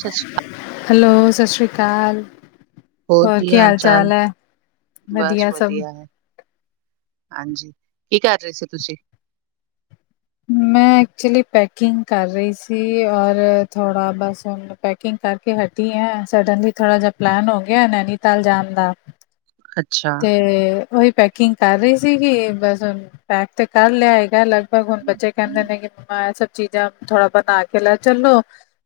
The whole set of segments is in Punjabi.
ਸਤਿ ਸ਼੍ਰੀ ਅਕਾਲ ਹੈਲੋ ਸਤਿ ਸ਼੍ਰੀ ਅਕਾਲ ਹੋਰ ਕੀ ਹਾਲ ਚਾਲ ਹੈ ਬਸ ਵਧੀਆ ਸਭ ਹੈ। ਹਾਂਜੀ ਕੀ ਕਰ ਰਹੇ ਸੀ ਤੁਸੀਂ ਮੈਂ ਐਕਚੁਲੀ ਪੈਕਿੰਗ ਕਰ ਰਹੀ ਸੀ ਔਰ ਥੋੜਾ ਬਸ ਪੈਕਿੰਗ ਕਰਕੇ ਹਟੀ ਆ ਸਡਨਲੀ ਥੋੜ੍ਹਾ ਜਹਾ ਪਲੈਨ ਹੋ ਗਿਆ ਨੈਨੀਤਾਲ ਜਾਨ ਦਾ ਅੱਛਾ ਤੇ ਉਹੀ ਪੈਕਿੰਗ ਕਰ ਰਹੀ ਸੀਗੀ ਬਸਹੁਣ ਪੈਕ ਤੇ ਕਰ ਲਿਆ ਹੈਗਾ ਲਗਭਗ ਹੁਣ ਬੱਚੇ ਕਹਿੰਦੇ ਨੇ ਕਿ ਮੰਮਾ ਇਹ ਸਭ ਚੀਜ਼ਾਂ ਥੋੜਾ ਬਣਾ ਕੇ ਲੈ ਚੱਲੋ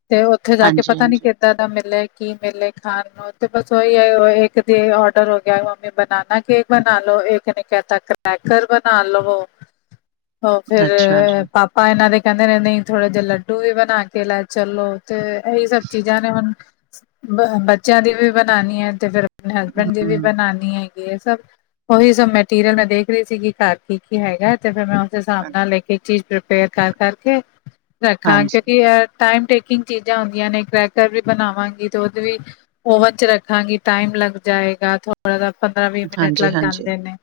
ਤੇ ਉੱਥੇ ਜਾ ਕੇ ਪਤਾ ਨੀ ਹਾਂਜੀ-ਹਾਂਜੀ, ਕਿੱਦਾਂ ਦਾ ਮਿਲੇ ਕੀ ਮਿਲੇ ਖਾਣ ਨੂੰ ਤੇ ਬਸ ਉਹੀ ਹੈ ਇੱਕ ਦੀ ਔਡਰ ਹੋ ਗਿਆ ਮੰਮੀ ਬਨਾਨਾ ਕੇਕ ਬਣਾ ਲੋ ਇੱਕ ਨੇ ਕਹਿਤਾ ਪੈਕਰ ਬਣਾ ਲਵੋ ਉਹ ਫਿਰ, ਅੱਛਾ ਜੀ, ਪਾਪਾ ਇਹਨਾਂ ਦੇ ਕਹਿੰਦੇ ਨੇ, ਨਹੀਂ, ਥੋੜਾ ਜਿਹੇ ਲੱਡੂ ਵੀ ਬਣਾਕੇ ਲੈ, ਚੱਲੋ। ਤੇ, ਇਹੀ ਸਭ ਚੀਜ਼ਾਂ ਨੇ ਹੁਣ, ਬੱਚਿਆਂ ਦੀ ਵੀ ਬਣਾਣੀ ਹੈ, ਤੇ ਫਿਰ ਹਸਬੈਂਡ ਦੀ ਵੀ ਹੂੰ। ਬਨਾਨੀ ਏ। ਇਹ ਸਭ, ਉਹੀ ਸਭ ਮੈਟੀਰੀਅਲ ਮੈਂ ਦੇਖ ਰਹੀ ਸੀਗੀ, ਘਰ ਕੀ-ਕੀ ਹੈਗਾ ਤੇ, ਫਿਰ ਮੈਂ, ਉਸਦੇ ਹਸਾਬ ਹਾਂਜੀ, ਨਾਲ ਇੱਕ ਇੱਕ ਚੀਜ਼ ਪ੍ਰੀਪੇਅਰ ਕਰ-ਕਰਕੇ ਰੱਖਾਂ, ਹਾਂਜੀ-ਹਾਂਜੀ, ਕਿਉਂਕਿ ਟਾਈਮ ਟੇਕਿੰਗ ਚੀਜ਼ਾਂ ਹੁੰਦੀਆਂ ਨੇ, ਕਰੈਕਰ ਵੀ ਬਣਾਵਾਂਗੀ ਤੇ, ਦੁਧ ਵੀ ਓਵਨ'ਚ ਰੱਖਾਂਗੀ, ਟਾਈਮ ਲੱਗ ਜਾਏਗਾ ਥੋ ਥੋੜਾ ਪੰਦਰਾਂ- ਵੀਹ ਮਿਨਟ ਲੱਗ ਹਾਂਜੀ, ਜਾਂਦੇ ਨੇ,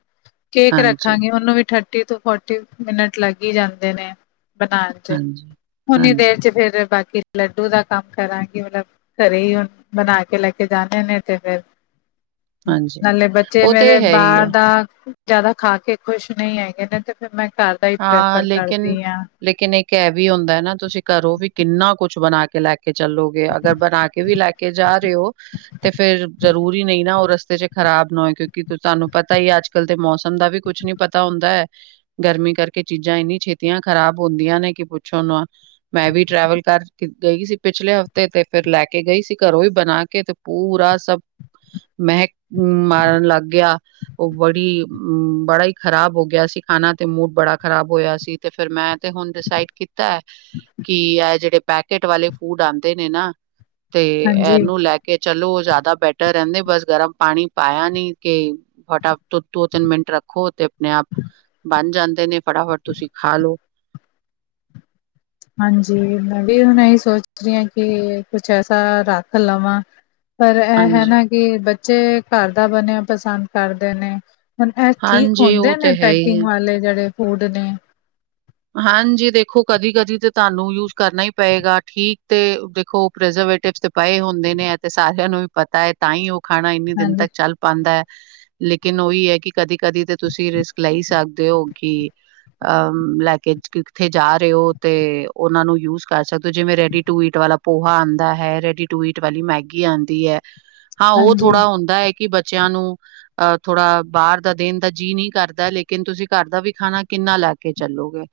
ਕੇਕ ਹਾਂਜੀ। ਰੱਖਾਂਗੀ ਉਹਨੂੰ ਵੀ, ਠੱ ਥਰਟੀ ਤੋਂ, ਫੋਟੀ ਮਿਨਟ ਲੱਗ ਹੀ ਜਾਂਦੇ ਨੇ। ਬਨਾਣ 'ਚ ਹਾਂਜੀ, ਹੁਨੀ ਦੇਰ ਹਾਂਜੀ 'ਚ ਫਿਰ, ਬਾਕੀ ਲੱਡੂ ਦਾ ਕੰਮ ਕਰਾਂਗੀ, ਮਤਲਬ ਘਰੇ ਹੀ, ਹੁਣ ਬਣਾ ਕੇ ਲੈਕੇ ਜਾਣੇ ਨੇ, ਤੇ, ਫਿਰ ਹਾਂਜੀ, ਨਾਲੇ ਬੱਚੇ ਉਹ ਤੇ ਮੇਰੇ, ਹੈ ਹੀ ਹੈ। ਬਾਹਰ ਦਾ ਜ਼ਿਆਦਾ ਖਾਕੇ ਖ਼ੁਸ਼ ਨਹੀਂ ਹੈਗੇ ਨੇ ਤੇ, ਫਿਰ ਮੈਂ ਘਰ ਦਾ ਹੀ ਪ੍ਰੈਫਰ ਕਰਦੀ ਹਾਂ। ਲੇਕਿਨ ਇੱਕ ਐ ਵੀ ਹੁੰਦਾ ਨਾ, ਤੁਸੀਂ ਘਰੋ ਵੀ ਕਿੰਨਾ ਕੁਛ ਬਣਾਕੇ ਲੈਕੇ ਕੇ ਚੱਲੋਗੇ, ਅਗਰ ਬਣਾਕੇ ਵੀ ਲੈਕੇ ਜਾ ਰਹੇ ਹੋ, ਤੇ ਫਿਰ, ਜ਼ਰੂਰੀ ਨਹੀਂ ਨਾ, ਉਹ ਰਸਤੇ'ਚ ਖ਼ਰਾਬ ਨਾ ਹੋਏ ਕਿਉਂਕਿ, ਤੁਹਾਨੂੰ ਪਤਾ ਹੀ ਅੱਜ-ਕੱਲ ਦੇ ਮੌਸਮ ਦਾ ਵੀ ਕੁਛ ਨੀ ਪਤਾ ਹੁੰਦਾ ਹੈ, ਗਰਮੀ ਕਰਕੇ, ਚੀਜ਼ਾਂ ਇੰਨੀ ਛੇਤੀਆਂ ਖ਼ਰਾਬ ਹੁੰਦੀਆਂ ਨੇ ਕਿ, ਪੁੱਛੋ ਨਾ ਆ। ''ਮੈਂ ਵੀ ਟਰੈਵਲ ਕਰ ਗਈ ਸੀ, ਪਿਛਲੇ ਹਫ਼ਤੇ ਤੇ, ਫਿਰ ਲੈਕੇ ਗਈ ਸੀ, ਘਰੋਂ ਵੀ ਬਣਾਕੇ ਤੇ ਪੂਰਾ ਸਭ। ਮਹਿਕ ਮਾਰਨ ਲੱਗ ਗਿਆ। ਉਹ ਬੜੀ, ਬੜਾ ਹੀ ਖ਼ਰਾਬ ਹੋ ਗਿਆ ਸੀ, ਖਾਣਾ ਤੇ ਮੂਡ ਬੜਾ ਖ਼ਰਾਬ ਹੋਇਆ ਸੀ ਤੇ, ਫਿਰ ਮੈਂ, ਤੇ ਹੁਣ ਡਿਸਾਈਡ ਕੀਤਾ ਕਿ, ਐ ਜਿਹੜੇ ਪੈਕ ਕੇਟ ਵਾਲੇ ਫੂਡ ਆਂਦੇ ਨੇ ਨਾ, ਤੇ ਹਾਂਜੀ ਐਨੂੰ ਲੈਕੇ ਕੇ ਚਲੋ, ਉਹ ਜ਼ਿਆਦਾ ਬੈਟਰ ਰਹਿੰਦੇ ਬਸ ਗਰਮ ਪਾਣੀ ਪਾਇਆ ਨੀ, ਕੇ ਫਟਾਫਟ ਤੋਂ, ਦੋ-ਤਿੰਨ ਮਿੰਟ ਰੱਖੋ ਤੇ, ਆਪਣੇ-ਆਪ ਬਣ ਜਾਂਦੇ ਨੇ, ਫਟਾਫਟ ਤੁਸੀਂ ਖਾਲੋੋ। ਹਾਂਜੀ, ਮੈਂ ਵੀ ਹੁਣ ਇਹੀ ਸੋਚ ਰਹੀ ਹਾਂ, ਕਿ, ਕੁਛ ਐਸਾ ਰੱਖ ਲਵਾਂ ਪਰ, ਇਹ ਹੈ ਹਾਂਜੀ ਨਾ ਕਿ, ਬੱਚੇ ਘਰ ਦਾ ਬਣਿਆ ਪਸੰਦ ਕਰਦੇ ਨੇ। ਹੁਣ ਇਹ ਠੀਕ ਹਾਂਜੀ ਹੁੰਦੇ ਉਹ ਨੇ, ਤੇ ਹੈ ਹੀ ਹੈ। ਪੈਕਿੰਗ ਵਾਲੇ ਜਿਹੜੇ ਫੂਡ ਨੇ। ਹਾਂਜੀ, ਦੇਖੋ ਕਦੀ- ਕਦੀ ਤੇ, ਤੁਹਾਨੂੰ ਯੂਜ ਕਰਨਾ ਹੀ ਪਏਗਾ ਠੀਕ ਤੇ, ਦੇਖੋ ਪ੍ਰੇਜ਼ਰਵੇਟਿਵ ਪਏ ਹੁੰਦੇ ਨੇ, ਅਤੇ ਸਾਰਿਆਂ ਨੂੰ ਵੀ ਪਤਾ ਹੈ, ਤਾਂ, ਹੀ ਉਹ ਖਾਣਾ ਇੰਨੀੇ ਦਿਨ ਹਾਂਜੀ, ਤੱਕ ਚੱਲ ਪਾਂਦਾ ਹੈ, ਲੇਕਿਨ ਉਹੀ ਹੈ ਕਿ, ਕਦੀ-ਕਦੀ ਤੇ ਤੁਸੀਂ ਰਿਸਕ ਲੈ ਸਕਦੇ ਹੋ, ਕਿ ਅ ਬਲੈਕ ਕਿ, ਕਿੱਥੇ ਜਾ ਰਹੇ ਹੋ, ਤੇ ਉਹਨਾਂ ਨੂੰ ਯੂਜ ਕਰ ਸਕਦੇ ਹੋ, ਜਿਵੇਂ ਰੈਡੀ ਟੂ ਈਟ ਵਾਲਾ ਪੋਹਾ ਆਂਦਾ ਹੈ, ਰੈਡੀ ਟੂ ਈਟ ਵਾਲੀ ਮੈਗੀ ਆਂਦੀ ਐ। [inaudible] ਹਾਂ, ਉਹ ਥੋੜਾ ਹੁੰਦਾ ਹੈ ਕਿ, ਬੱਚਿਆਂ ਨੂੰ ਅਹ ਥੋੜ੍ਹਾ ਬਾਹਰ ਦਾ ਦੇਣ ਦਾ ਜੀਅ ਨਹੀਂ ਕਰਦਾ, ਲੇਕਿਨ ਤੁਸੀਂ ਘਰ ਦਾ ਵੀ ਖਾਣਾ ਕਿੰਨਾ ਲੈਕੇ ਚੱਲੋਗੇ।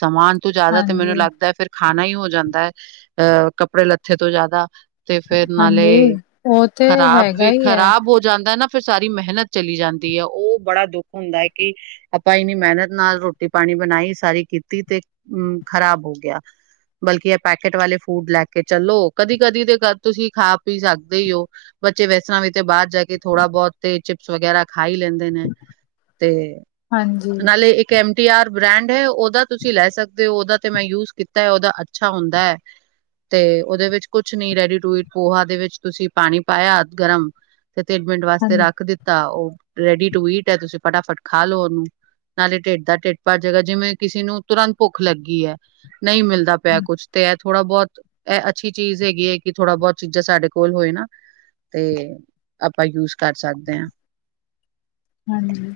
ਸਮਾਨ ਤੋਂ ਜ਼ਿਆਦਾ ਤੇ, ਮੈਨੂੰ ਹਾਂਜੀ, ਲੱਗਦਾ ਫਿਰ ਖਾਣਾ ਹੀ ਹੋ ਜਾਂਦਾ ਹੈ, ਅਹ ਕੱਪੜੇ ਲੱਥੇ ਤੋ ਜ਼ਿਆਦਾ ਤੇ ਫਿਰ ਹਾਂਜੀ, ਨਾਲੇ, ਉਹ ਤੇ ਖਰਾਬ ਹੈਗਾ ਵੀ, ਹੀ ਹੈ। ਖ਼ਰਾਬ ਹੋ ਜਾਂਦਾ ਨਾ ਫਿਰ ਸਾਰੀ ਮਿਹਨਤ ਚਲੀ ਜਾਂਦੀ ਹੈ, ਉਹ ਬੜਾ ਦੁੱਖ ਹੁੰਦਾ ਹੈ, ਕਿ ਆਪਾ ਇੰਨੀ ਮਿਹਨਤ ਨਾਲ ਰੋਟੀ-ਪਾਣੀ ਬਣਾਈ ਸਾਰੀ ਕੀਤੀ, ਤੇ, ਹੂੰ, ਖਰਾਬ ਹੋ ਗਿਆ। ਬਲਕੀ, ੲ ਪੈਕੇਟ ਵਾਲੇ ਫੂਡ ਲੈਕੇ ਚੱਲੋ। ਕਦੀ-ਕਦੀ ਤੇ ਤੁਸੀਂ ਖਾ-ਪੀ ਸਕਦੇ ਈ ਓ। ਬੱਚੇ ਵੈਸਰਾ ਵੀ ਤੇ, ਬਾਹਰ ਜਾਕੇ ਥੋੜਾ ਬਹੁਤ ਤੇ, ਚਿਪਸ ਵਗੈਰਾ ਖਾ ਹੀ ਲੈਂਦੇ। ਤੇ ਹਾਂਜੀ, ਨਾਲੇ, ਇੱਕ ਐਮਟੀ ਆਰ ਬ੍ਰੈਂਡ ਹੈ, ਔਦਾ। ਤੁਸੀਂ ਲੈ ਸਕਦੇ ਓ, ਓਹਦਾ ਤੇ ਮੈਂ ਯੂਜ ਕੀਤਾ ਏ, ਓਹਦਾ ਅੱਛਾ ਹੁੰਦਾ ਏ। ਤੇ, ਓਹਦੇ ਵਿੱਚ ਕੁਛ ਨੀ, ਰੈਡੀ-ਟੂ ਇਟ ਪੋਹਾ ਦੇ ਵਿੱਚ, ਤੁਸੀਂ ਪਾਣੀ ਪਾਯਾ ਗਰਮ ਤੇ, ਤਿਨ ਮਿੰਟ ਵਾਸਤੇ ਹਾਂਜੀ, ਰੱਖ ਦਿੱਤਾ, ਓ ਰੇਡੀ ਟੂ ਈਟ ਏ, ਤੁਸੀਂ ਫਟਾਫਟ ਖਾਲੋੋ ਓਹਨੂੰ। ਨਾਲੇ ਢਿੱਡ ਦਾ ਢਿੱਡ ਪਰ ਜੇਗਾ, ਜਿਵੇਂ ਕਿਸੇ ਨੂੰ ਤੁਰੰਤ ਭੁਖ ਲੱਗੀ ਏ, ਨਈ ਮਿਲਦਾ ਪਿਆ ਕੁੱਛ ਤੇ ਥੋੜਾ-ਬਹੁਤ, ਐ ਅੱਛੀ ਚੀਜ਼ ਹੈਗੀ ਏ, ਕਿ, ਥੋੜਾ ਬਹੁਤ ਚੀਜ਼ਾਂ ਸਾਡੇ ਕੋਲ ਹੋਏ ਨਾ। ਤੇ, ਆਪਾ ਯੂਜ ਕਰ ਸਕਦੇ ਹਾਂ। ਹਾਂਜੀ।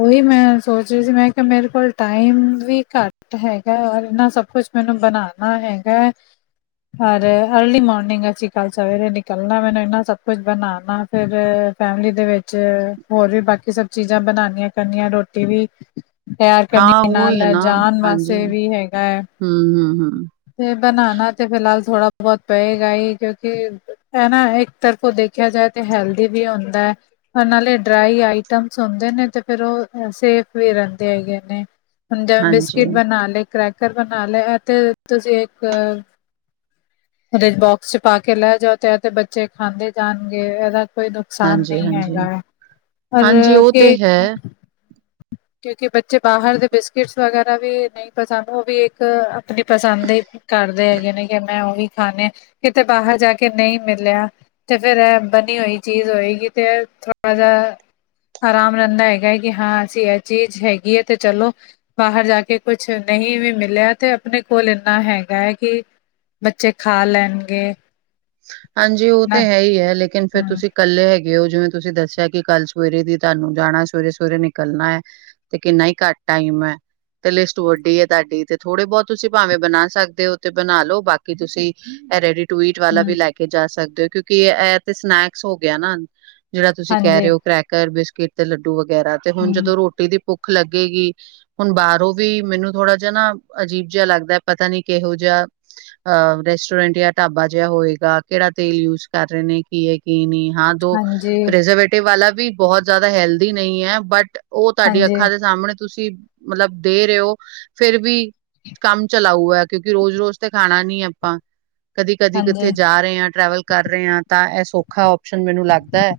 ਔਹੀ ਮੈਂ ਸੋਚ ਰਹੀ ਸੀ। ਮੈਂ ਕਿਆ, ਮੇਰੇ ਕੋਲ ਟਾਈਮ ਵੀ ਕੱਟ ਹੈਗਾ, ਔਰ ਇਨਾ ਸਭ ਕੁਛ ਮੈਨੂੰ ਬਣਾਉਣਾ ਹੈਗਾ ਰ ਅਰਲੀ ਮੋਰਨਿੰਗ ਅਸੀਂ ਕੱਲ੍ਹ ਸਵੇਰੇ ਨਿਕਲਣਾ ਮੈਨੂੰ ਇੰਨਾ ਸਭ ਕੁਛ ਬਣਾਾਨਾ ਫਿਰ ਫੈਮਿਲੀ ਦੇ ਵਿੱਚ ਚ ਹੋਰ ਵੀ ਬਾਕੀ ਸਬ ਚੀਜ਼ਾਂ ਬਣਾਇਆ ਕਰਨੀਆਂ ਰੋਟੀ ਵੀ ਤਿਆਰ ਕਰਨੀ ਹਾਂ ਉਹੀ ਨਾਲ ਹੈ ਨਾ ਜਾਣ ਹਾਂਜੀ ਵਾਸਤੇ ਵੀ ਹੈਗਾ ਹੈ। ਹਮ ਹਮ ਹਮ ਤੇ ਬਣਾਣਾ ਤੇ ਫਿਲਹਾਲ ਥੋੜਾ ਬਹੁਤ ਪਏਗਾ ਹੀ ਕਿਉਕਿ ਹੈਨਾ, ਇੱਕ ਤਰਫੋਂ ਦੇਖਿਆ ਜਾਏ ਤੇ ਹੈਲਦੀ ਵੀ ਹੁੰਦਾ ਅ। ਨਾਲੇ, ਡਰਾਈ ਆਈਟਮਸ ਹੁੰਦੇ ਨੇ, ਤੇ ਫਿਰ ਉਹ ਸੇਫ ਵੀ ਰੈਂਦੇ ਹੈਗੇ ਨੇ। ਹੁਨ ਜੈਵੇਂ ਹਾਂਜੀ ਬਿਸਕਿਟ ਬਣਾ ਲੇ, ਕਰੈਕਰ ਬਣਾ ਲੇ, ਅਤੇ ਤੁਸੀਂ ਇੱਕ ਉਦੇ ਬੋਕਸ ਚ ਪਾ ਕੇ ਲੈ ਜਾਓ, ਤੇ ੲ ਤੇ ਬੱਚੇ ਖਾਂਦੇ ਜਾਣਗੇ। ੲਦਾ ਕੋਈ ਦੁ ਨੁਕਸਾਨ ਹਾਂਜੀ ਨਈ ਹੈਗਾ ਹਾਂਜੀ ਹੈ, ਪਰ ਹਾਂਜੀ ਉਹ ਤੇ ਹੈ ਕਿਉਂਕਿ ਬੱਚੇ ਬਾਹਰ ਦੇ ਬਿਸਕਿਟਸ ਵਗੈਰਾ ਵੀ ਪਸੰਦ ਔ ਵੀ ਇੱਕ ਅਪਣੀ ਪਸੰਦ ਦੇ ਈ ਕਰਦੇ ਹੈਗੇ ਨੇ, ਕਿ ਮੈਂ ਔ ਵੀ ਖਾਂਣੇ ਕਿਤੇ ਬਾਹਰ ਜਾ ਕੇ ਨਈ ਮਿਲਿਆ। ਤੇ ਫੇਰ ੲ ਬਣੀ ਹੋਈ ਚੀਜ਼ ਹੋਏਗੀ, ਤੇ ਥੋੜਾ ਜਾ ਆਰਾਮ ਰੈਂਦਾ ਹੈਗਾ ੲ, ਕਿ ਹਾਂ ਅਸੀਂ ਇਹ ਚੀਜ਼ ਹੈਗੀ ੲ, ਤੇ ਚਲੋ ਬਾਹਰ ਜਾ ਕੇ ਕੁਛ ਨਹੀਂ ਵੀ ਮਿਲਿਆ, ਤੇ ਅਪਣੇ ਕੋਲ ਇੰਨਾ ਹੈਗਾ ਅ ਕਿ ਬੱਚੇ ਖਾ ਲੈਣਗੇ। ਹਾਂਜੀ, ਔ ਨਾ ਤੇ ਹੈ ਈ ਅ, ਲੇਕਿਨ ਫੇਰ ਹਾਂ ਤੁਸੀਂ ਕੱਲੇ ਹੈਗੇ ਹੋ। ਜਿਵੇਂ ਤੁਸੀਂ ਦੱਸਿਆ ਕਿ ਕੱਲ ਸਵੇਰੇ ਦੀ ਤਾਨੂੰ ਜਾਣਾ, ਸਵੇਰੇ ਸਵੇਰੇ ਨਿਕਲਣਾ ਅ। ਤੇ ਕਿੰਨਾ ਈ ਘਟ ਟਾਈਮ ਹੈ। ਤੇ ਲਿਸਟ ਵੱਡੀ ੲ ਤਾਡੀ। ਤੇ ਥੋੜੇ ਬੋਤ ਤੁਸੀਂ ਪਾਵੇਂ ਬਣਾ ਸਕਦੇ ਹੋ, ਤੇ ਬਣਾ ਲੋ। ਬਾਕੀ ਤੁਸੀਂ ਅ ਰੇਡੀ-ਟੂ-ਈਟ ਵਾਲਾ ਹੂੰ, ਵੀ ਲੈ ਕੇ ਜਾ ਸਕਦੇ ਔ, ਕਿਉਂਕਿ ਅ ਤੇ ਸਨੈਕਸ ਹੋ ਗਿਆ ਨਾ। ਜਿਹੜਾ ਤੁਸੀਂ ਹਾਂਜੀ, ਕੈ ਰੇ ਔ, ਕ੍ਰੈਕਰ ਬਿਸਕਿਟ ਤੇ ਲੱਡੂ ਵਗੈਰਾ। ਤੇ ਹੁਣ, ਹੂੰ, ਜਦੋਂ ਰੋਟੀ ਦੀ ਭੁੱਖ ਲੱਗੇਗੀ ਹੁਣ ਬਾਰੋਂ ਵੀ ਮੈਨੂੰ ਥੋੜ੍ਹਾ ਜਾ ਨਾ, ਅਜੀਬ ਜੇਆ ਲੱਗਦਾ, ਪਤਾ ਨੀ ਕੇਹੋ ਜੇਆ। ਅ ਰੈਸਟੋਰੈਂਟ ਜਾਂ ਟਾਬਾ ਜੇਆ ਹੋਏ। ਕਿਹੜਾ ਤੇਲ ਯੂਸ ਕਰ ਰੇ ਨੇ, ਕੀ ਏ, ਕੀ ਨੀ? ਹਾਂ ਦੋ ਹਾਂਜੀ, ਪ੍ਰ ਟੇ ਵਾਲਾ ਵੀ ਬੋਤ ਜ਼ਾਦਾ ਹੈਲਦੀ ਨਈ ਅ, ਬਟ ਔ ਤੁਹਾਡੀ ਹਾਂਜੀ, ਅੱਖਾਂ ਦੇ ਸਾਮਣੇ ਤੁਸੀਂ ਮਤਲਬ ਦੇ ਰੇ ਔ, ਫਿਰ ਵੀ ਕੰਮ-ਚਲਾਊ ਅ, ਕਿਉਂਕਿ ਰੋਜ਼-ਰੋਜ਼ ਤੇ ਖਾਣਾ ਨੀ ਆਪਾਂ, ਕਦੀ-ਕਦੀ ਹਾਂਜੀ, ਉੱਥੇ ਜਾ ਰੇ ਆ, ਟਰੈਵਲ ਕਰ ਰੇ ਆ, ਤਾਂ ਅ ਸੌਖਾ ਔਪਸ਼ਨ ਮੈਨੂੰ ਲੱਗਦਾ ਅ।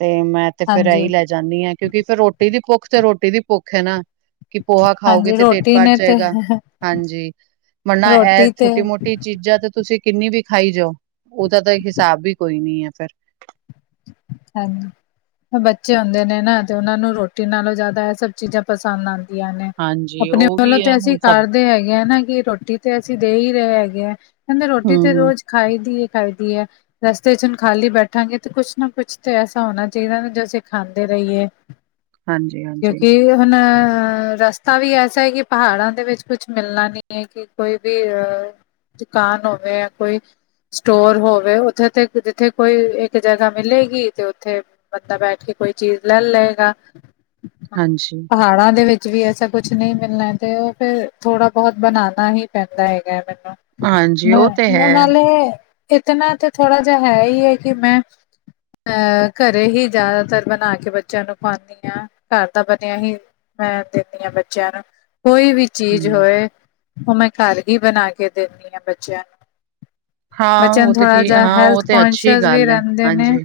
ਤੇ ਮੈਂ ਤੇ ਫੇਰ ਅਈ ਹਾਂਜੀ। ਲੈ ਜਾਨੀ ਅ, ਕਿਉਂਕਿ ਫਿਰ ਰੋਟੀ ਦੀ ਭੁੱਖ ਤੇ ਰੋਟੀ ਦੀ ਭੁੱਖ ਹੈ ਨਾ। ਕਿ ਪੋਹਾ ਖਾਓਗੇ ਹਾਂਜੀ, ਤੇ ਟਿਡ ਰੋਟੀ ਪਰ ਨੇ ਤੇ ਜੇਗਾ। ਹਾਂਜੀ, ਵਰਨਾ ਅ ਰੋਟੀ ਤੇ ਛੋਟੀ ਮੋਟੀ ਚੀਜ਼ਾਂ ਤੇ ਤੁਸੀਂ ਕਿੰਨੀ ਵੀ ਖਾਈ ਜਾਔ, ਔਦਾ ਤਾਂ ਹਿਸਾਬ ਵੀ ਕੋਈ ਨੀ ਅ ਫੇਰ। ਹਾਂਜੀ। ਬੱਚੇ ਹੁੰਦੇ ਨੇ ਨਾ, ਤੇ ਔਨਾਂ ਨੂੰ ਰੋਟੀ ਨਾਲੋਂ ਜਾਦਾ ਏ ਸਭ ਚੀਜ਼ਾਂ ਪਸੰਦ ਆਂਦ ਨੇ। ਹਾਂਜੀ, ਅਪਣੇ ਉਹ ਵੀ ਵੱਲੋਂ ਹੈ ਤੇ ਅਸੀਂ ਹੁਣ ਸਭ ਕਰਦੇ ਹੈਗੇ ਅ, ਨਾ ਕਿ ਰੋਟੀ ਤੇ ਅਸੀਂ ਦੇ ਈ ਰਏ ਹੈਗੇ ਅ। ਕੈਂਦੇ ਰੋਟੀ ਤੇ ਹੂੰ, ਰੋਜ਼ ਖਾਈ ਦੀ ਹਏ ਖਾਈ ਦੀ ਏ ਰਸਤੇ ਚ ਹੁਣ ਖਾਲੀ ਬੈਠਾਂਗੇ ਤੇ ਕੁਛ ਨਾ ਕੁਛ ਤਾਂ ਐਸਾ ਹੋਣਾ ਚਾਈਦਾ ਨਾ ਜੋ ਅਸੀਂ ਖਾਂਦੇ ਰਹੀਏ ਹਾਂਜੀ-ਹਾਂਜੀ, ਕਿਉਂਕਿ ਹੁਣ ਰਸਤਾ ਵੀ ਐਸਾ ਏ ਕਿ ਪਹਾੜਾਂ ਦੇ ਵਿੱਚ ਕੁਛ ਮਿਲਣਾ ਨਹੀਂ ਏ ਕਿ ਕੋਈ ਵੀ ਅਹ ਦੁਕਾਨ ਹੋਵੇ ਜਾਂ ਕੋਈ ਸਟੋਰ ਹੋਵੇ ਉੱਥੇ ਤੇ ਜਿੱਥੇ ਕੋਈ ਇੱਕ ਜਗ੍ਹਾ ਮਿਲੇਗੀ ਤੇ ਉੱਥੇ ਬੰਦਾ ਬੈਠ ਕੇ ਕੋਈ ਚੀਜ਼ ਲੈ ਲਏਗਾ ਹਾਂਜੀ, ਪਹਾੜਾਂ ਦੇ ਵਿੱਚ ਵੀ ਐਸਾ ਕੁਛ ਨਹੀਂ ਮਿਲਣਾ ਤੇ ਉਹ ਫਿਰ ਥੋੜਾ ਬੋਤ ਬਣਾਣਾ ਹੀ ਪੈਂਦਾ ਹੈਗਾ ਹੈ ਹਾਂਜੀ ਉਹ ਤੇ ਮੈਨੂੰ ਹੈ। ਨਾਲੇ ਇਤਨਾ ਤਾਂ ਥੋੜਾ ਜਿਆ ਹੈ ਹੀ ਹੈ ਕਿ ਮੈਂ ਅਹ ਘਰੇ ਹੀ ਜ਼ਿਆਦਾਤਰ ਬਣਾ ਕੇ ਬੱਚਿਆਂ ਨੂੰ ਖਵਾਉਂਦੀ ਹਾਂ, ਘਰ ਦਾ ਬਣਿਆ ਹੀ ਮੈਂ ਦਿੰਦੀ ਆ ਬੱਚਿਆਂ ਨੂੰ ਕੋਈ ਵੀ ਚੀਜ਼ ਹੂੰ, ਹੋਏ ਓ, ਮੈਂ ਘਰ ਹੀ ਬਣਾ ਕੇ ਦਿੰਦੀ ਹਾਂ ਬੱਚਿਆਂ ਨੂੰ ਹਾਂ ਬੱਚਿਆ ਉਹ ਨੂੰ ਤੇ ਥੋੜ੍ਹਾ ਠੀਕ ਜਾ ਹਾਂ ਉਹ ਹੈਲਥ ਤੇ ਅੱਛੀ ਕੋਂਨਸ਼ੀਅਸ ਵੀ ਗੱਲ ਹੈ, ਰੈਂਦੇ ਨੇ। ਹਾਂਜੀ।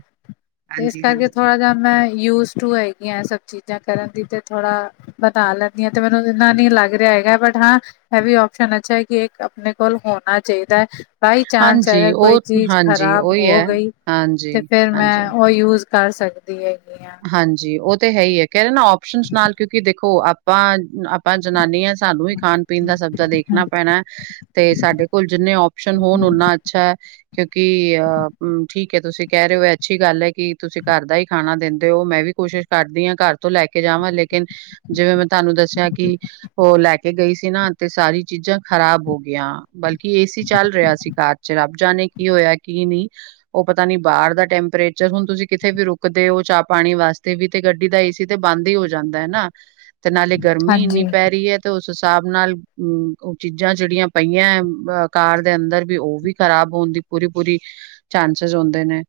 ਤੇ ਏਸ ਹਾਂਜੀ-ਹਾਂਜੀ, ਕਰਕੇ ਹਾਂਜੀ ਥੋੜ੍ਹਾ ਜਾ ਮੈਂ ਯੂਜ ਟੂ ਹੈਗੀ ਅ ਸਭ ਚੀਜ਼ਾਂ ਕਰਨ ਦੀ, ਤੇ ਥੋੜ੍ਹਾ ਪੱਕਾ ਲੈਂਦੀ ਅ। ਤੇ ਮੈਨੂੰ ਇੰਨਾ ਨੀ ਚੰਗਾ ਰੇਯਾ ਹੈਗਾ, ਬਟ ਹਾਂ ਐਵੀ ਆਪਸ਼ਨ ਅੱਛਾ ਅ ਕਿ ਇੱਕ ਅਪਣੇ ਕੋਲ ਹੋਣਾ ਚਈਦਾ ਅ। ਬਾਈ ਚਾਂਸ, ਹਾਂਜੀ ਅਗਰ ਕੋਈ ਉਹ ਚੀਜ਼ ਹਾਂਜੀ ਖ਼ਰਾਬ ਉਹੀ ਹੋ ਹੈ, ਗਈ ਹਾਂਜੀ, ਤੇ ਫਿਰ ਹਾਂਜੀ। ਮੈਂ ਉਈ ਯੂਜ ਕਰ ਸਕਦੀ ਹੈਗੀ ਆ ਹਾਂਜੀ ਓ ਤੇ ਹੈ ਹੀ ਏ ਕਹਿ ਰਹੇ ਨਾ ਓਸ਼ਨ ਨਾਲ ਕਿਉਂਕਿ ਦੇਖੋ ਆਪਾਂ ਆਪਾਂ ਜਨਾਨੀਆਂ ਸਾਨੂੰ ਹੀ ਖਾਣ ਪੀਣ ਦਾ ਸਬਦਾ ਦੇਖਣਾ ਹਾਂਜੀ, ਪੈਣੇ ਤੇ ਸਾਡੇ ਕੋਲ ਜਿੰਨੇ ਓਪਸ਼ਨ ਹੋਣ ਓਨਾ ਅੱਛਾ ਕਿਉਂਕਿ ਅੋ ਠੀਕ ਕਿ ਤੁਸੀਂ ਕੇ ਰਹੇ ਹੋ ਅੱਛੀ ਗੱਲ ਹੈ ਕਿ ਤੁਸੀਂ ਘਰ ਦਾ ਹੀ ਖਾਣਾ ਦਿੰਦੇ ਤੇ ਓ ਮੈਂ ਵੀ ਕੋਸ਼ਿਸ਼ ਕਰਦੀ ਆ ਘਰ ਤੋਂ ਲੈ ਕੇ ਜਾਵਾਂ ਲੇਕਿਨ ਜਿਵੇਂ ਮੈਂ ਤੁਹਾਨੂੰ ਦੱਸਿਆ ਕਿ ਓ ਲੈ ਕੇ ਗਈ ਸੀ ਨਾ ਤੇ ਸਾਰੀ ਚੀਜ਼ਾਂ ਖ਼ਰਾਬ ਹੋ ਗਈਆਂ ਬਲਕਿ ਏਸੀ ਚੱਲ ਰਿਆ ਸੀ ਕਾਰ ਚ ਰੱਬ ਜਾਣੇ ਕੀ ਹੋਇਆ ਕੀ ਨਹੀਂ ਉਹ ਪਤਾ ਨੀ ਬਾਹਰ ਦਾ ਟੈਂਪਰੇਚਰ ਹੁਣ ਤੁਸੀਂ ਕਿੱਥੇ ਵੀ ਰੁਕਦੇ ਹੋ ਚਾਪ ਪਾਣੀ ਵਾਸਤੇ ਵੀ ਤੇ ਗੱਡੀ ਦਾ ਏ ਸੀ ਤੇ ਬੰਦ ਹੀ ਹੋ ਜਾਂਦਾ ਨਾ ਤੇ ਨਾਲੇ ਗਰਮੀ ਹਾਂਜੀ, ਇੰਨੀ ਪੈ ਰਹੀ ਹੈ ਤੇ ਉਸ ਹਿਸਾਬ ਨਾਲ ਉਹ ਚੀਜ਼ਾਂ ਜਿਹੜੀਆਂ ਪਈਆਂ ਅ ਕਾਰ ਦੇ ਅੰਦਰ ਵੀ ਉਹ ਵੀ ਖਰਾਬ ਹੋਣ ਦੀ ਪੂਰੀ ਪੂਰੀ ਚਾਂਸਿਸ ਹੁੰਦੇ ਨੇ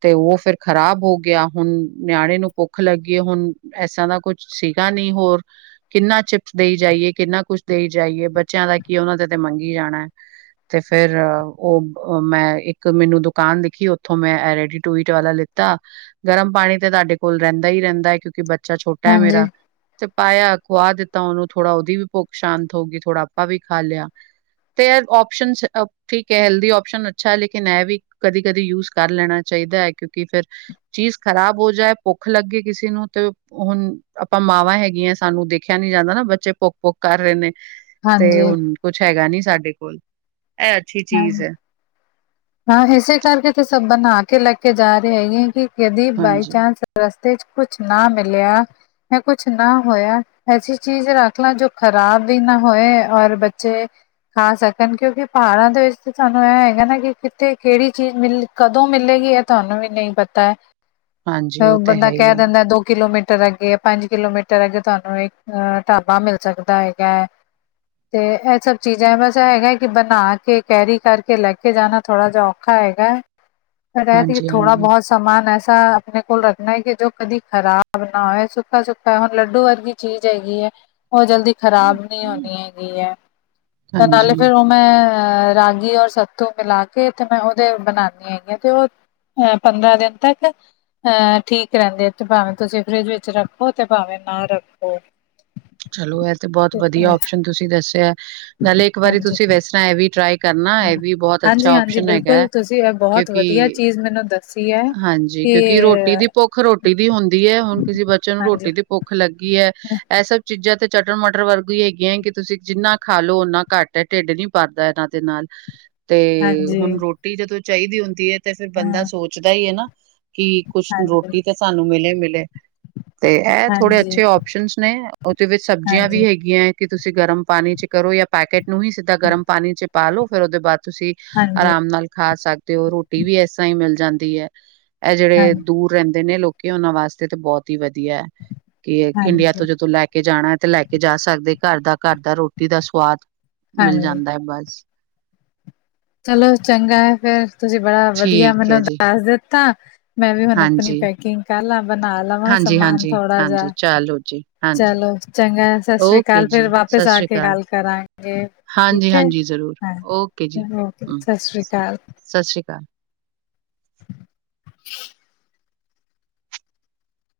ਤੇ ਉਹ ਫਿਰ ਖ਼ਰਾਬ ਹੋ ਗਿਆ ਹੁਣ ਨਿਆਨੇ ਨੂੰ ਭੁੱਖ ਲੱਗੀਏ ਹੁਣ ਐਸਾਂ ਦਾ ਕੁਛ ਸੀਗਾ ਨੀ ਹੋਰ ਕਿੰਨਾ ਚਿਪਸ ਦੇਈ ਜਾਈਏ ਕਿੰਨਾ ਕੁਛ ਦੇਈ ਜਾਈਏ ਬੱਚਿਆਂ ਦਾ ਕੀ ਉਹਨਾਂ ਦੇ ਤੇ ਮੰਗੀ ਜਾਣਾ ਹੈ ਤੇ ਫਿਰ ਉਹ ਮੈਂ ਇੱਕ ਮੈਨੂੰ ਦੁਕਾਨ ਦਿਖੀ ਉੱਥੋਂ ਮੈਂਡੀ ਟੂਟ ਵਾਲਾ ਲ ਕੀਤਾ ਗਰਮ ਪਾਣੀ ਤਾਂ ਤਾਡੇ ਕੋਲ ਰਹਿੰਦਾ ਹੀ ਰਹਿੰਦਾ ਏ ਕਿਉਂਕਿ ਬੱਚਾ ਛੋਟਾ ਹੈ ਮੇਰਾ ਤੇ ਪਾਇਆ ਖੁਆ ਦਿੱਤਾ ਉਹਨੂੰ ਥੋੜਾ ਉਹਦੀ ਵੀ ਭੁੱਖ ਸ਼ਾਂਤ ਹੋ ਗਈ ਥੋੜਾ ਆਪਾਂ ਵੀ ਖਾ ਲਿਆ ਤੇ ਆਰ ਓਪਸ਼ਨ ਠੀਕ ਹੈ ਹੈਲਦੀ ਔਪਓਸ਼ਨ ਅੱਛਾ ਹੈ ਲੇਕਿਨ ਇਹ ਵੀ ਕਦੀ ਕਦੀ ਯੂਜ ਕਰ ਲੈਣਾ ਚਾਹੀਦਾ ਹੈ ਕਿਉਂਕਿ ਫਿਰ ਚੀਜ਼ ਖ਼ਰਾਬ ਹੋ ਜਾਏ ਭੁੱਖ ਲੱਗੀ ਕਿਸੇ ਨੂੰ ਤੇ ਹੁਣ ਅਪਾਂ ਮਾਵਾਂ ਹੈਗੀਆਂ ਸਾਨੂੰ ਦੇਖਿਆ ਨੀ ਜਾਂਦਾ ਨਾ ਬੱਚੇ ਭੁੱਖ ਭੁੱਖ ਕਰ ਰੇ ਨੇ ਤੇ ਹਾਂਜੀ, ਹੁਣ ਕੁਛ ਹੈਗਾ ਨੀ ਸਾਡੇ ਕੋਲ ਐ ਅੱਛੀ ਚੀਜ਼ ਹਾਂਜੀ। ਏ ਹਾਂ ਇਸੇ ਕਰਕੇ ਤੇ ਸਭ ਬਣਾ ਕੇ ਲੇ ਕੇ ਜਾ ਰਹੇ ਹੈਗੇ ਕਿ ਯਦੀ ਬਾਈ ਹਾਂਜੀ, ਚਾਂਸ ਰਸਤੇ ਚ ਕੁਛ ਨਾ ਮਿਲਿਆ ਮ ਕੁਛ ਨਾ ਹੋਇਆ ਐਸੀ ਚੀਜ਼ ਰੱਖ ਲਾਂ ਜੋ ਖ਼ਰਾਬ ਵੀ ਨਾ ਹੋਏ ਔਰ ਬੱਚੇ ਖਾ ਸਕਣ ਕਿਉਂਕਿ ਪਹਾੜਾਂ ਦੇ ਵਿੱਚ ਸਾਨੂੰ ਇ ਹੈਗਾ ਨਾ ਕਿ ਤੇ ਕਿਹੜੀ ਚੀਜ਼ ਮਿਲ ਕਦੋਂ ਮਿਲੇਗੀ ਏ ਤੁਹਾਨੂੰ ਵੀ ਨਹੀਂ ਪਤਾ ਹੈ ਹਾਂਜੀ ਉਹ ਤਾਂ ਬੰਦਾ ਹੈ ਹੀ ਕੇ ਹੈ। ਦਿੰਦਾ ਦੋ ਕਿਲੋਮੀਟਰ ਅੱਗੇ ਪੰਜ ਕਿਲੋਮੀਟਰ ਅੱਗੇ ਤੁਹਾਨੂੰ ਇੱਕ ਢਾਬਾ ਮਿਲ ਸਕਦਾ ਹੈਗਾ ਤੇ ਇਹ ਸਭ ਚੀਜ਼ਾਂ ਬਸ ਹੈਗਾ ਕਿ ਬਣਾ ਕੇ ਕੈਰੀ ਕਰਕੇ ਲੈ ਕੇ ਜਾਣਾ ਥੋੜਾ ਜਾ ਔਖਾ ਹੈਗਾ ਮੈਂ ਕਹਿ ਤ ਹਾਂਜੀ, ਥੋੜਾ ਹਾਂਜੀ। ਬਹੁਤ ਸਮਾਨ ਐਸਾ ਆਪਣੇ ਕੋਲ ਰੱਖਣੇ ਕਿ ਜੋ ਕਦੀ ਖਰਾਬ ਨਾ ਹੋ ਸੁੱਖਾ ਸੁੱਖਾ ਹੈ ਹੁਣ ਲੱਡੂ ਵਰਗੀ ਚੀਜ਼ ਹੈਗੀ ਏ ਉਹ ਜਲਦੀ ਖ਼ਰਾਬ ਨਹੀਂ ਹੋਣੀ ਹੈਗੀ ਹੈ ਤਾਂ ਨਾਲੇ ਹਾਂਜੀ, ਫਿਰ ਮੈਂ ਰਾਗੀ ਔਰ ਸੱਤੂ ਪਿਲਾ ਕੇ ਕੇ ਤੇ ਮੈਂ ਉਹਦੇ ਬਣਾਉਦੀ ਆਗੀ ਹ ਤੇ ਉਹ ਅਹ ਪੰਦਰਾਂ ਦਿਨ ਤੱਕ ਅਹ ਠੀਕ ਰਹਿੰਦੀ ਹੈ ਤੇ ਭਾਵੇਂ ਤੁਸੀਂ ਫਰਿਜ ਵਿੱਚ ਰੱਖੋ ਤੇ ਭਾਵੇਂ ਨਾ ਰੱਖੋ [inaudible] ਚਲੋ ਇਹ ਤੇ ਬਹੁਤ ਵਧੀਆ ਆਪਓਪਸ਼ਨ ਤੁਸੀਂ ਦੱਸਿਆ ਨਾਲੇ ਇੱਕ ਵਾਰੀ ਹਾਂਜੀ ਤੁਸੀਂ ਵੈ ਤਰ੍ਹਾਂ ਇਹ ਵੀ ਟਰਾਈ। ਕਰਨਾ ਹੂੰ, ਇਹ ਵੀ ਬਹੁਤ ਅੱਛਾ ਹਾਂਜੀ-ਹਾਂਜੀ ਓਪਸ਼ਨ ਹੈਗਾ ਹੈ, ਬਿਲਕੁਲ ਤੁਸੀਂ ਇਹ ਬਹੁਤ ਕਿਉਂਕਿ! ਵਧੀਆ ਮੈਨੂੰ ਦੱਸੀ ਏ। ਹਾਂਜੀ, ਕਿਉਂਕਿ ਰੋਟੀ ਦੀ ਭੁੱਖ ਰੋਟੀ ਦੀ ਹੁੰਦੀ ਏ ਹੁਣ ਕਿਸੇ ਬੱਚੇ ਨੂੰ ਹਾਂਜੀ, ਰੋਟੀ ਦੀ। ਭੁੱਖ ਲੱਗੀ ਏ। ਇਹ ਸਭ ਚੀਜ਼ਾਂ ਤੇ ਚਟਰ -ਮਟਰ ਵਰਗੀ ਹੀ ਹੈਗੀਆਂ ਕਿ ਤੁਸੀਂ ਜਿੰਨਾ ਖਾ ਲਓ ਓਨਾ ਘੱਟ। ਤੇ ਢਿੱਡ ਨੀ ਭਰਦਾ ਇਹਨਾਂ ਦੇ ਨਾਲ ਤੇ ਤੇ ਹਾਂਜੀ, ਹੁਣ ਰੋਟੀ ਜਦੋਂ ਚਾਹੀਦੀ ਹੁੰਦੀ ਏ, ਤੇ ਫਿਰ ਬੰਦਾ ਹਾਂ, ਸੋਚਦਾ ਈ ਏ ਨਾ। ਕਿ ਕੁੱਛ ਹਾਂਜੀ। ਰੋਟੀ ਤਾਂ ਸਾਨੂੰ ਮਿਲੇ-ਮਿਲੇ ਤੇ ਇਹ ਥੋੜੇ ਹਾਂਜੀ, ਅੱਛੇ ਓਪਸ਼ਨਸ ਨੇ ਉਹਦੇ ਵਿੱਚ ਸਬਜ਼ੀਆਂ ਵੀ ਹਾਂਜੀ, ਹੈਗੀਆਂ। ਕਿ ਤੁਸੀਂ ਗਰਮ ਪਾਣੀ ਚ ਕਰੋ ਯਾ ਪੈਕੇਟ ਨੂੰ ਹੀ ਸਿੱਧਾ ਗਰਮ ਪਾਣੀ ਚ ਪਾ ਲੋ ਫਿਰ ਉਹਦੇ ਬਾਦ ਤੁਸੀਂ- ਹਾਂਜੀ, ਆਰਾਮ ਨਾਲ ਖਾ ਸਕਦੇ ਹੋ ਰੋਟੀ ਵੀ ਐਸਰਾ ਹੀ ਮਿਲ ਜਾਂਦੀ ਏ। ਇਹ ਹਾਂ, ਜਿਹੜੇ ਦੂਰ- ਰਹਿੰਦੇ ਨੇ ਲੋਕੀ ਉਹਨਾਂ ਵਾਸਤੇ ਤੇ ਬਹੁਤ ਹੀ ਵਧੀਆ ਇੰਡੀਆ ਹਾਂਜੀ, ਤੋਂ ਜਦੋਂ ਲੈਕ ਕੇ ਜਾਣਾ ਤੇ ਲੈ ਕੇ ਜਾ ਸਕਦੇ ਘੱਰ ਦਾ ਘੱਰ ਦਾ ਰੋਟੀ ਦਾ ਸਵਾਦ ਮਿਲ ਹਾਂਜੀ। ਜਾਂਦਾ ਏ ਬਸ। ਚਲੋ ਚੰਗਾ ਏ ਫੇਰ ਤੁਸੀਂ ਬੜਾ ਵਧੀਆ ਠੀਕ ਹੈ ਮੈਨੂੰ ਜੀ ਦੱਸ ਦਿੱਤਾ। ਮੈਂ ਵੀ ਹੁਣ ਆਪਣੀ ਹਾਂਜੀ ਪੈਕਿੰਗ ਕਰ ਲਾ ਬਣਾ ਲਵਾਂ ਹਾਂਜੀ ਸਮਾਨ ਹਾਂਜੀ ਥੋੜਾ ਹਾਂਜੀ ਜਿਹਾ। ਚਲੋ ਜੀ ਹਾਂਜੀ ਚਲੋ ਚੰਗਾ ਸਤਿ ਸ੍ਰੀ ਓਕੇ ਅਕਾਲ ਫਿਰ ਜੀ ਵਾਪਿਸ ਆ ਕੇ ਗੱਲ ਕਰਾਂਗੇ। ਹਾਂਜੀ ਠੀਕ ਐ, -ਹਾਂਜੀ ਜ਼ਰੂਰ ਓਕੇ ਜੀ ਹਾਂ ਓਕੇ ਹ ਸਤਿ ਸ੍ਰੀ ਅਕਾਲ। ਸਤਿ ਸ਼੍ਰੀ ਅਕਾਲ। [inaudible]